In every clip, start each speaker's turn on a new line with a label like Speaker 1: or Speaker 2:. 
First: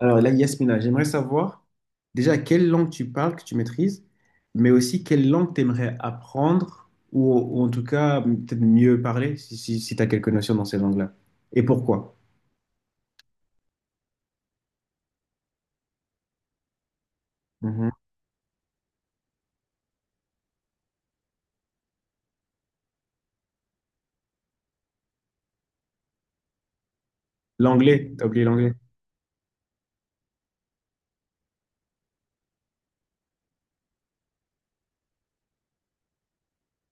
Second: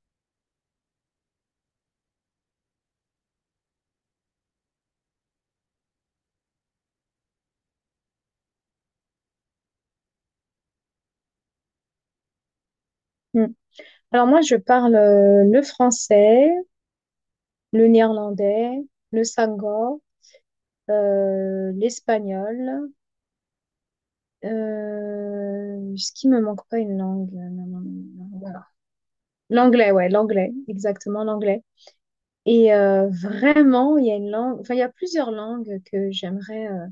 Speaker 1: Alors là, Yasmina, j'aimerais savoir déjà quelle langue tu parles, que tu maîtrises, mais aussi quelle langue tu aimerais apprendre ou en tout cas peut-être mieux parler si, tu as quelques notions dans ces langues-là. Et pourquoi?
Speaker 2: Mm. Alors moi, je parle le français, le
Speaker 1: Mhm.
Speaker 2: néerlandais, le sango, l'espagnol. Ce qui me manque pas une langue. Non, non, non,
Speaker 1: L'anglais, t'as
Speaker 2: non, non,
Speaker 1: oublié
Speaker 2: voilà.
Speaker 1: l'anglais.
Speaker 2: L'anglais, ouais, l'anglais, exactement l'anglais. Et vraiment, il y a une langue, enfin, il y a plusieurs langues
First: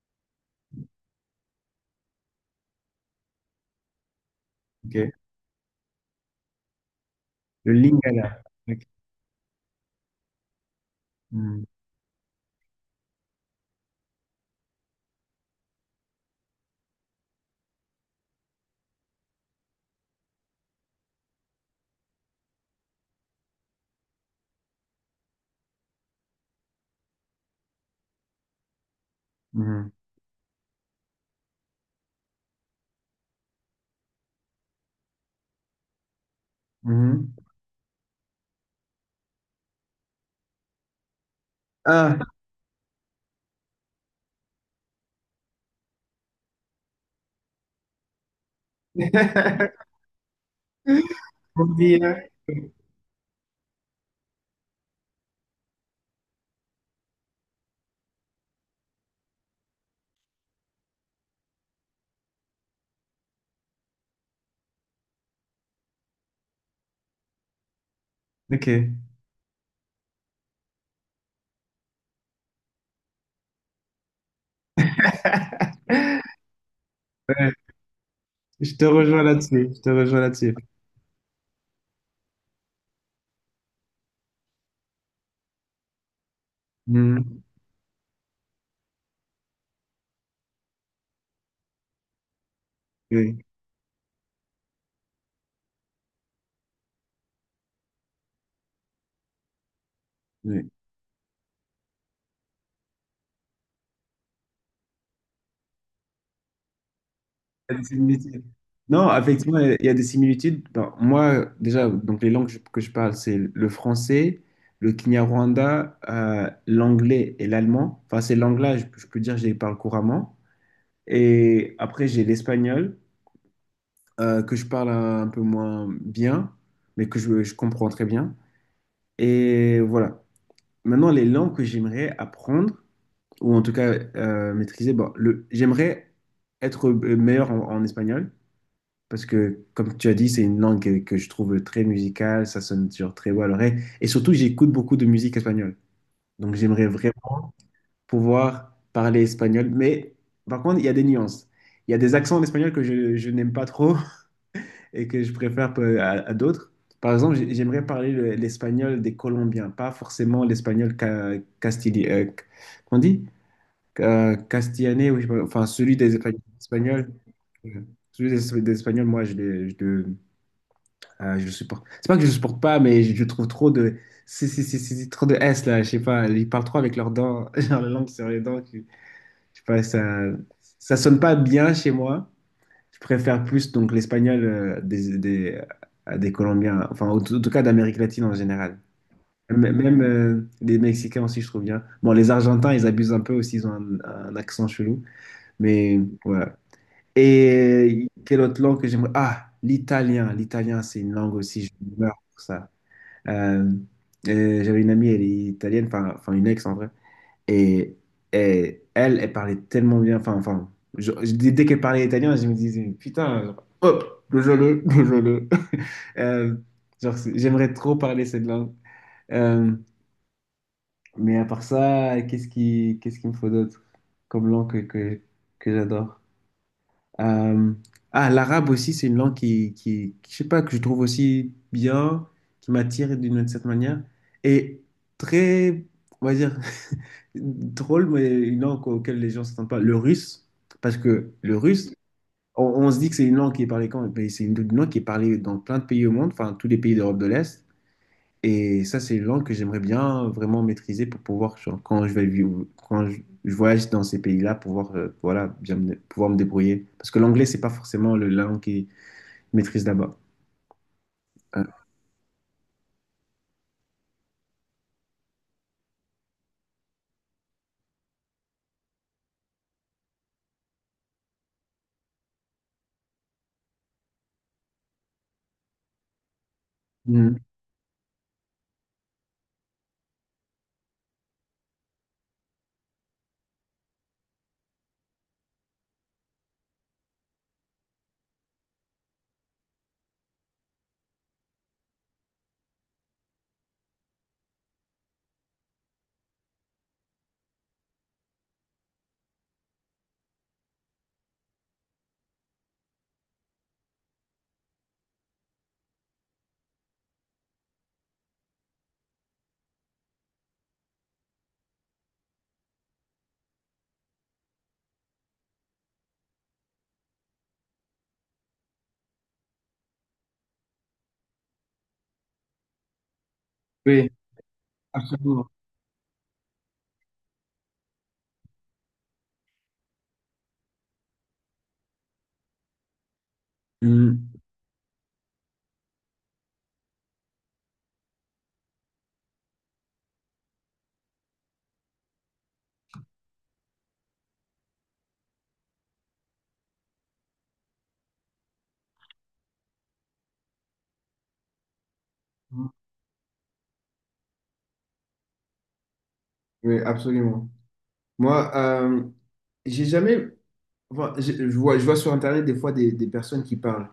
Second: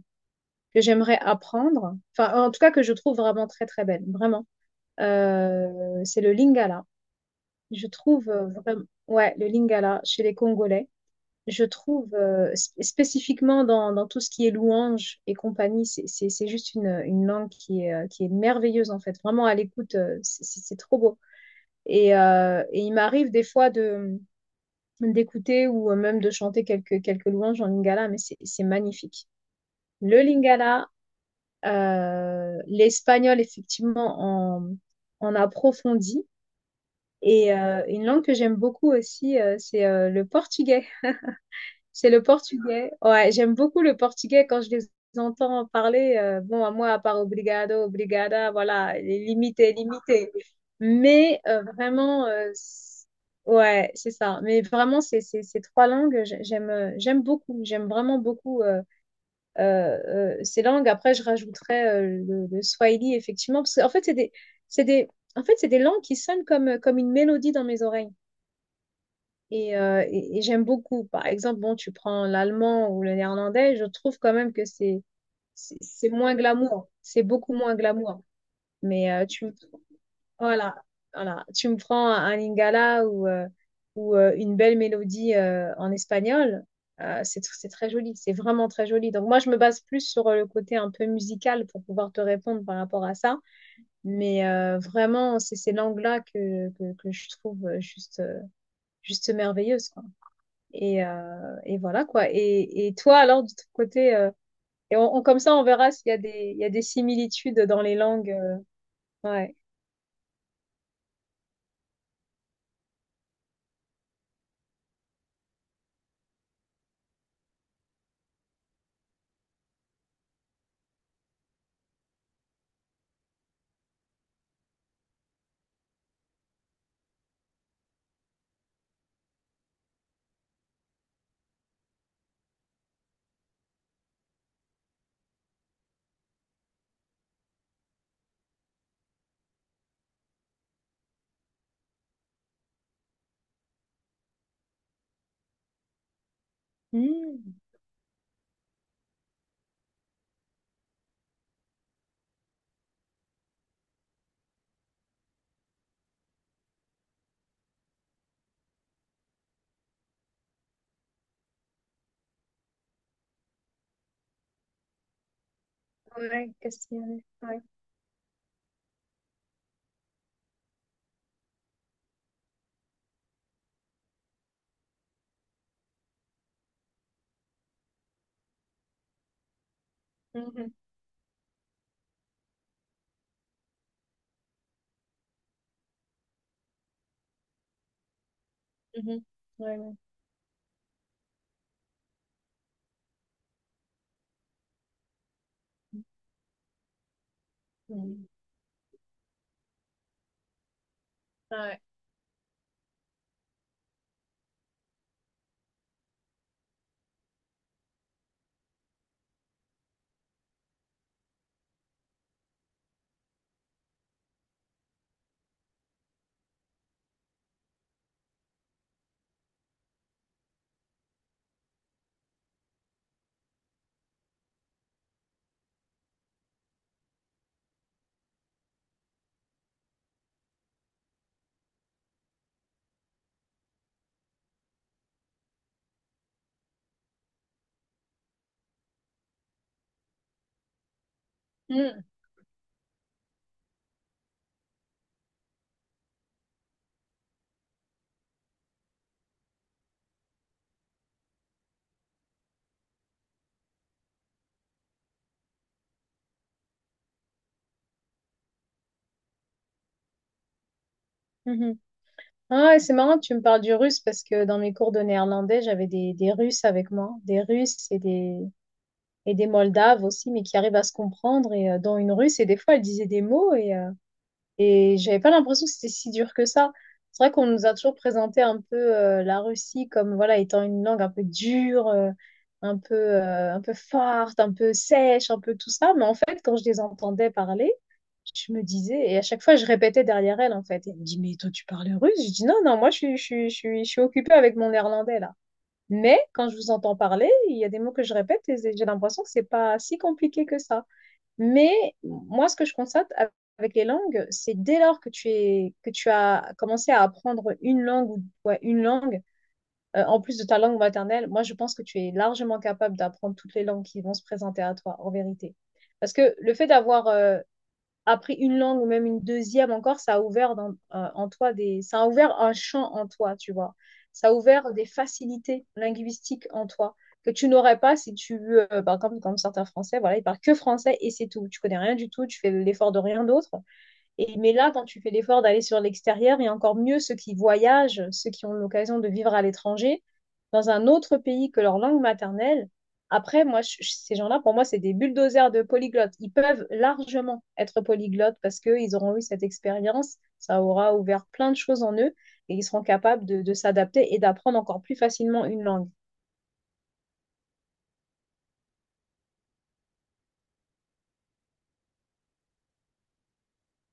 Speaker 2: que j'aimerais apprendre. Enfin, en tout cas, que je trouve vraiment très très belle, vraiment.
Speaker 1: Ok.
Speaker 2: C'est le lingala.
Speaker 1: Le
Speaker 2: Je trouve
Speaker 1: lingala. Ok.
Speaker 2: vraiment, ouais, le lingala chez les Congolais.
Speaker 1: Mhm.
Speaker 2: Je trouve spécifiquement dans, dans tout ce qui est louange et compagnie, c'est juste une langue qui est merveilleuse en fait. Vraiment à l'écoute, c'est trop beau. Et il m'arrive des fois de d'écouter ou même de chanter quelques, quelques louanges en lingala, mais c'est magnifique.
Speaker 1: Mhm.
Speaker 2: Le lingala, l'espagnol effectivement en, en approfondit.
Speaker 1: Mhm.
Speaker 2: Et une langue que j'aime beaucoup aussi, c'est le portugais. C'est
Speaker 1: Ah,
Speaker 2: le portugais. Ouais, j'aime beaucoup le portugais quand je les entends parler. Bon, à moi, à part obrigado, obrigada, voilà, il est limité, limité. Mais
Speaker 1: on dit,
Speaker 2: vraiment,
Speaker 1: hein.
Speaker 2: ouais, c'est ça. Mais vraiment, ces trois langues, j'aime, j'aime beaucoup. J'aime vraiment beaucoup euh, ces langues. Après, je rajouterais le swahili, effectivement, parce qu'en fait, c'est des, en fait, c'est des langues qui sonnent comme, comme une mélodie dans mes oreilles.
Speaker 1: Ok.
Speaker 2: Et, et j'aime beaucoup. Par exemple, bon, tu prends l'allemand ou le néerlandais, je trouve quand même que c'est moins glamour. C'est
Speaker 1: Ouais,
Speaker 2: beaucoup moins glamour.
Speaker 1: je te
Speaker 2: Mais
Speaker 1: rejoins
Speaker 2: tu me
Speaker 1: là-dessus. Je te rejoins là-dessus.
Speaker 2: voilà, voilà, tu me prends un lingala ou une belle mélodie en espagnol,
Speaker 1: Mhm.
Speaker 2: c'est très joli. C'est vraiment très joli. Donc moi, je me base plus sur le côté un peu musical pour pouvoir te répondre par rapport à ça.
Speaker 1: Oui.
Speaker 2: Mais vraiment, c'est ces langues-là que je trouve juste juste merveilleuses, quoi.
Speaker 1: Oui.
Speaker 2: Et voilà quoi. Et toi, alors, de ton côté, et comme ça, on verra s'il y a il y a des similitudes
Speaker 1: Il y a
Speaker 2: dans
Speaker 1: des
Speaker 2: les langues.
Speaker 1: similitudes. Non,
Speaker 2: Ouais.
Speaker 1: effectivement, il y a des similitudes. Ben, moi, déjà, donc les langues que je parle, c'est le français, le Kinyarwanda, l'anglais et l'allemand. Enfin, ces langues-là, je peux dire, je les parle couramment. Et après, j'ai l'espagnol, que je parle un peu moins bien, mais que je comprends très bien. Et voilà. Maintenant, les langues que j'aimerais apprendre, ou en tout cas maîtriser, bon, j'aimerais être meilleur en espagnol. Parce que, comme tu as dit, c'est une langue que je trouve très musicale, ça sonne toujours très beau à l'oreille. Et surtout, j'écoute beaucoup de musique espagnole. Donc, j'aimerais vraiment
Speaker 2: Hmm.
Speaker 1: pouvoir parler espagnol. Mais par contre, il y a des nuances. Il y a des accents en espagnol que je n'aime pas trop et que je préfère peu- à d'autres. Par exemple, j'aimerais parler le- l'espagnol des Colombiens, pas forcément l'espagnol ca, castili- qu'on dit? Castillané, oui, je sais pas, enfin, celui des Espagnols.
Speaker 2: Ouais,
Speaker 1: Espagnols.
Speaker 2: castillanais. Ouais.
Speaker 1: euh, Celui des Espagnols, moi, je le supporte. C'est pas que je le supporte pas, mais je trouve trop de. C'est trop de S là, je sais pas. Ils parlent trop avec leurs dents, genre la langue sur les dents. Que- je sais pas,
Speaker 2: Mhm,
Speaker 1: ça sonne pas bien chez moi. Je préfère plus donc l'espagnol des Colombiens, enfin, en tout cas d'Amérique latine en général.
Speaker 2: mhm.
Speaker 1: M-
Speaker 2: Ouais, ouais.
Speaker 1: Même les Mexicains aussi, je trouve bien. Bon, les Argentins, ils abusent un peu aussi, ils ont un accent chelou, mais voilà. Et
Speaker 2: Mhm.
Speaker 1: quelle autre langue que j'aimerais? Ah, l'italien. L'italien, c'est une langue aussi, je
Speaker 2: Ouais.
Speaker 1: meurs pour ça. Euh, et j'avais une amie, elle est italienne, enfin une ex en vrai. Et, et elle, elle parlait tellement bien. Enfin, enfin, dès qu'elle parlait italien, je me disais, putain, genre, hop, le jeu le. Euh, genre, c'est- j'aimerais trop parler cette langue. Euh, mais à part ça, qu'est-ce qu'il me faut d'autre comme langue que, que j'adore? Euh, ah, l'arabe aussi, c'est une langue qui- je sais pas, que je trouve aussi bien, qui m'attire d'une certaine manière. Et très, on va dire, drôle, mais une langue auquel les gens ne s'attendent pas. Le russe, parce que le russe,
Speaker 2: Mhm.
Speaker 1: on se dit que c'est une langue qui est parlée quand? Mais c'est une langue qui est parlée dans plein de pays au monde, enfin, tous les pays d'Europe de l'Est. Et ça, c'est une langue que j'aimerais bien vraiment maîtriser pour pouvoir, genre, quand je vais vivre, je voyage dans ces pays-là, pouvoir, voilà, bien me- pouvoir me débrouiller. Parce que l'anglais, c'est pas forcément le la langue qu'ils maîtrisent là-bas. Euh,
Speaker 2: Mhm. Ah ouais, c'est marrant que tu me parles du russe parce que dans mes cours de néerlandais, j'avais des Russes avec moi, des Russes et des Moldaves aussi, mais qui arrivent à se comprendre et dont une Russe et des fois elle disait des mots et et j'avais pas l'impression que c'était si dur que ça. C'est vrai
Speaker 1: mm,
Speaker 2: qu'on nous a toujours présenté un peu la Russie comme voilà étant une langue un peu dure, un peu forte, un peu sèche, un peu tout ça. Mais en fait, quand je les entendais parler, je me disais et à chaque fois je répétais derrière elle en fait. Elle me dit mais toi tu parles russe? Je dis non non moi je suis occupée avec mon néerlandais là. Mais quand je vous entends parler, il y a des mots que je répète et j'ai l'impression que c'est pas si compliqué que ça. Mais moi, ce que je constate avec les langues, c'est dès lors que que tu as commencé à apprendre une langue ou ouais, une langue, en plus de ta langue maternelle, moi, je pense que tu es largement capable d'apprendre toutes les langues qui vont se présenter à toi, en vérité. Parce que le fait d'avoir appris une langue ou même une deuxième encore, ça a ouvert un champ en toi, tu vois.
Speaker 1: Oui,
Speaker 2: Ça a ouvert des
Speaker 1: absolument.
Speaker 2: facilités linguistiques en toi que tu n'aurais pas si tu, par exemple, comme certains Français, voilà, ils parlent que français et c'est tout. Tu connais rien du tout, tu fais l'effort de rien d'autre. Et,
Speaker 1: mm,
Speaker 2: mais là, quand tu fais l'effort d'aller sur l'extérieur, et encore mieux ceux qui voyagent, ceux qui ont l'occasion de vivre à l'étranger, dans un autre pays que leur langue maternelle, après, ces gens-là, pour moi, c'est des bulldozers de polyglottes. Ils peuvent largement être polyglottes parce qu'ils auront eu cette expérience, ça aura ouvert plein de choses en eux, et ils seront capables de s'adapter et d'apprendre encore plus facilement une langue.
Speaker 1: Oui, absolument. Moi, j'ai jamais enfin, des personnes qui parlent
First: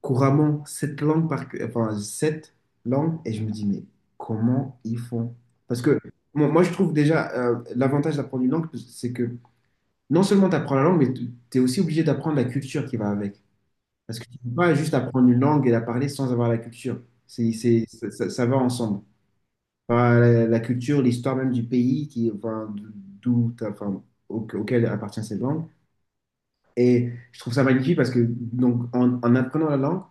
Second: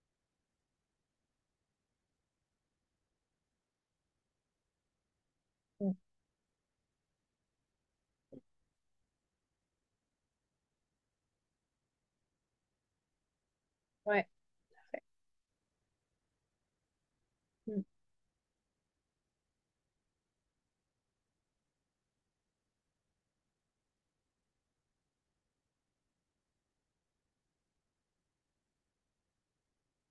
Speaker 1: couramment cette langue par cœur- enfin cette langue et je me dis mais comment ils font? Parce
Speaker 2: Mm.
Speaker 1: que je trouve déjà l'avantage d'apprendre une langue c'est que non seulement tu apprends la langue, mais tu es aussi obligé d'apprendre la culture qui va avec. Parce que
Speaker 2: Ouais.
Speaker 1: tu ne peux pas juste apprendre une langue et la parler sans avoir la culture.
Speaker 2: Mm.
Speaker 1: Ça va ensemble. Enfin, la culture, l'histoire même du pays qui, enfin, d'où, t'as- enfin, au- auquel appartient cette langue. Et je trouve ça magnifique parce que donc, en apprenant la langue,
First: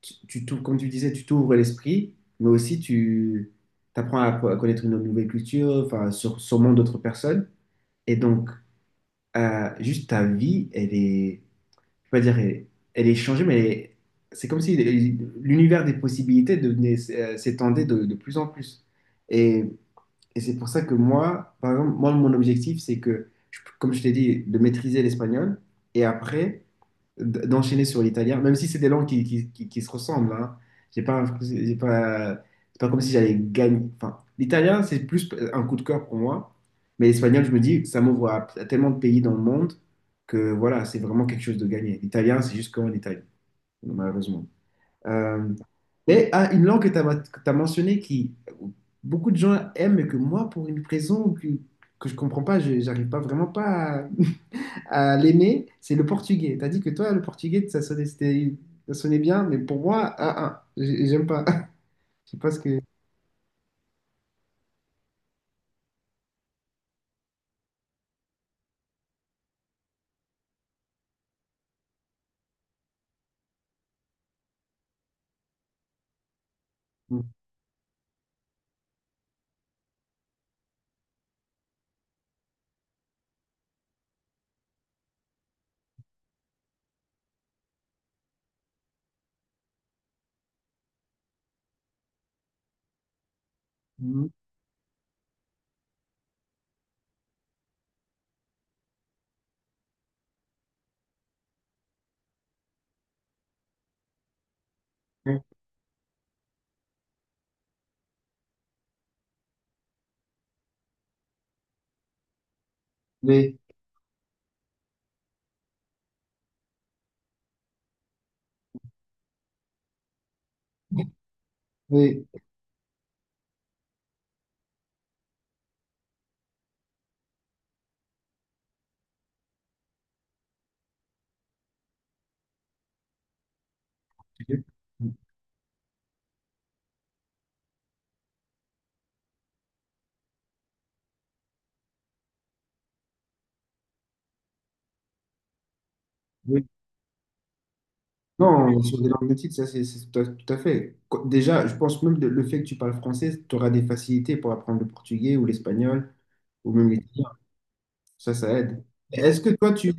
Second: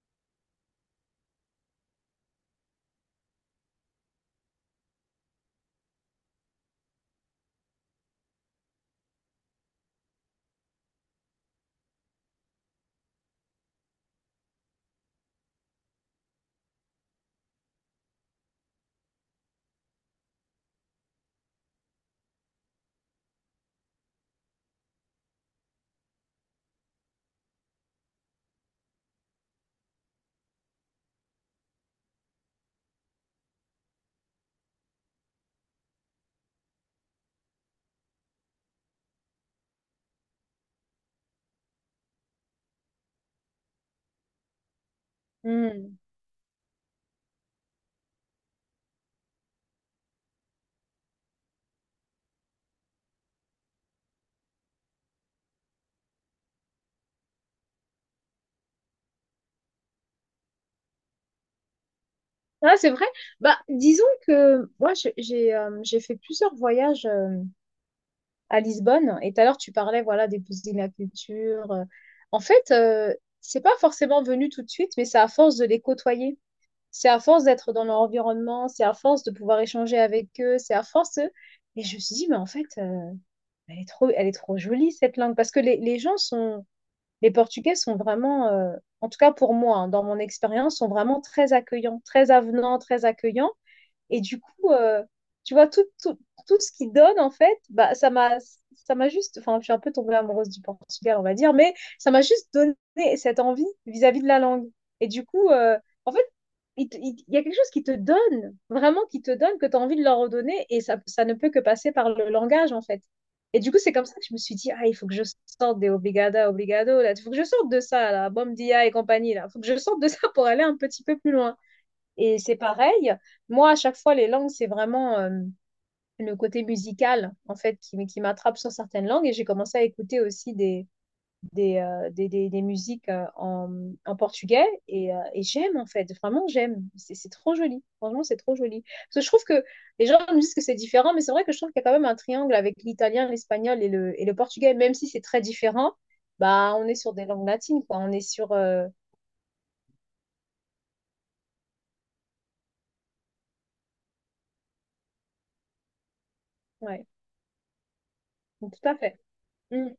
Speaker 1: tu t'ouvres- comme tu disais, tu t'ouvres l'esprit, mais aussi tu apprends à connaître une nouvelle culture, enfin, sur, sûrement d'autres personnes. Et donc, juste ta vie, elle est je vais pas dire, elle, elle est changée, mais elle est- c'est comme si l'univers des possibilités devenait, s'étendait de plus en plus. Et, et c'est pour ça que moi, par exemple, moi, mon objectif, c'est que, je- comme je t'ai dit, de maîtriser l'espagnol. Et après, d'enchaîner sur l'italien, même si c'est des langues qui se ressemblent. Hein. J'ai pas, un- j'ai pas, c'est pas comme si j'allais gagner. Enfin, l'italien, c'est plus un coup de cœur pour moi, mais l'espagnol, je me dis, ça m'ouvre à tellement de pays dans le monde que voilà, c'est vraiment quelque chose de gagné. L'italien, c'est juste qu'en Italie, malheureusement. Euh,
Speaker 2: Mm.
Speaker 1: mais ah, une langue que tu as, mentionnée qui beaucoup de gens aiment, mais que moi, pour une raison que je comprends pas, je j'arrive pas vraiment pas à l'aimer, c'est le portugais. T'as dit que toi, le portugais, ça sonnait, c'était- ça sonnait bien, mais pour moi, ah, j'ai- j'aime pas. Je sais pas ce
Speaker 2: Ah,
Speaker 1: que.
Speaker 2: c'est vrai. Bah, disons que moi, j'ai fait plusieurs voyages. À Lisbonne. Et tout à l'heure, tu parlais voilà, des poussinacutures. En fait, c'est pas forcément venu tout de suite, mais c'est à force de les côtoyer. C'est à force d'être dans leur environnement, c'est à force de pouvoir échanger avec eux, c'est à force. De- Et je me suis dit, mais en fait, elle est trop jolie cette langue. Parce que les gens sont, les Portugais sont vraiment, en tout cas pour moi, hein, dans mon expérience, sont vraiment très accueillants, très avenants, très accueillants. Et
Speaker 1: Mhm.
Speaker 2: du coup, tu vois, tout ce qu'il donne, en fait, bah, ça m'a juste, enfin, je suis un peu tombée amoureuse du portugais, on va dire, mais ça m'a juste donné cette envie vis-à-vis de la langue. Et du coup, en fait, il y a quelque chose qui te donne, vraiment qui te donne, que tu as envie de leur redonner, et ça ne peut que passer par le langage, en fait.
Speaker 1: Mais,
Speaker 2: Et du coup, c'est comme ça que je me suis dit, ah, il faut que je sorte des obrigada obrigado là, il faut que je sorte de ça, là, bom dia et compagnie, là, il faut que je sorte de ça pour aller un petit peu plus loin.
Speaker 1: mais,
Speaker 2: Et c'est pareil, moi, à chaque fois, les langues, c'est vraiment le côté musical, en fait, qui m'attrape sur certaines langues. Et j'ai commencé à écouter aussi des musiques en portugais. Et j'aime, en fait, vraiment, j'aime. C'est trop joli. Franchement, c'est trop joli. Parce que je trouve que les gens me disent que c'est différent, mais c'est vrai que je trouve qu'il y a quand même un triangle avec l'italien, l'espagnol et et le portugais. Même si c'est très différent,
Speaker 1: mais-
Speaker 2: bah, on est sur des langues latines, quoi. On est sur...
Speaker 1: non, sur des langues nautiques, ça, c'est tout à, tout à fait. Qu- Déjà, je pense même de- le fait que tu parles français, tu auras des facilités pour apprendre le portugais ou l'espagnol ou même
Speaker 2: Ouais,
Speaker 1: l'italien. Ça
Speaker 2: tout
Speaker 1: aide.
Speaker 2: à fait.
Speaker 1: Est-ce que
Speaker 2: Mm.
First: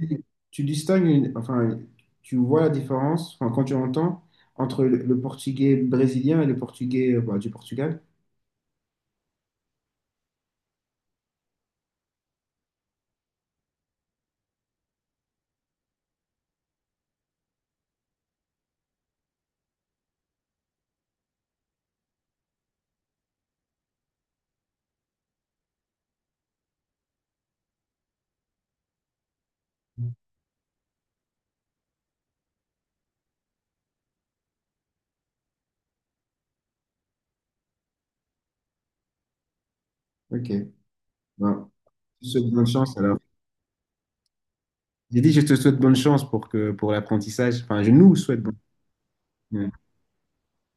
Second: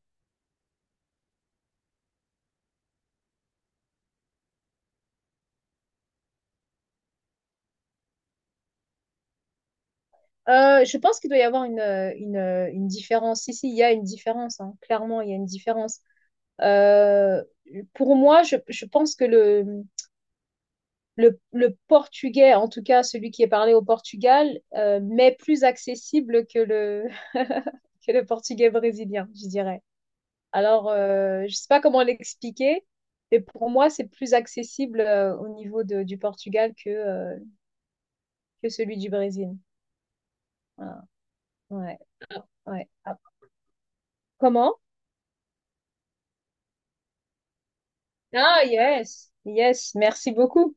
Speaker 1: tu distingues, une- enfin, tu vois la différence, enfin, quand tu entends, entre le portugais brésilien et le portugais, bah, du Portugal?
Speaker 2: Je pense qu'il doit y avoir une différence. Si, si, il y a une différence, hein. Clairement, il y a une différence. Euh, pour moi, je pense que le portugais, en tout cas celui qui est parlé au Portugal, m'est plus accessible que le, que le portugais brésilien, je dirais. Alors, je sais pas comment l'expliquer, mais pour moi, c'est plus accessible du Portugal que celui du Brésil.
Speaker 1: Ok.
Speaker 2: Voilà.
Speaker 1: Bon,
Speaker 2: Ouais,
Speaker 1: je te souhaite bonne
Speaker 2: ouais.
Speaker 1: chance
Speaker 2: Ah,
Speaker 1: alors.
Speaker 2: comment?
Speaker 1: J'ai dit, je te souhaite bonne chance pour que pour l'apprentissage. Enfin, je nous souhaite bonne
Speaker 2: Ah,
Speaker 1: chance.
Speaker 2: yes, yes, merci beaucoup.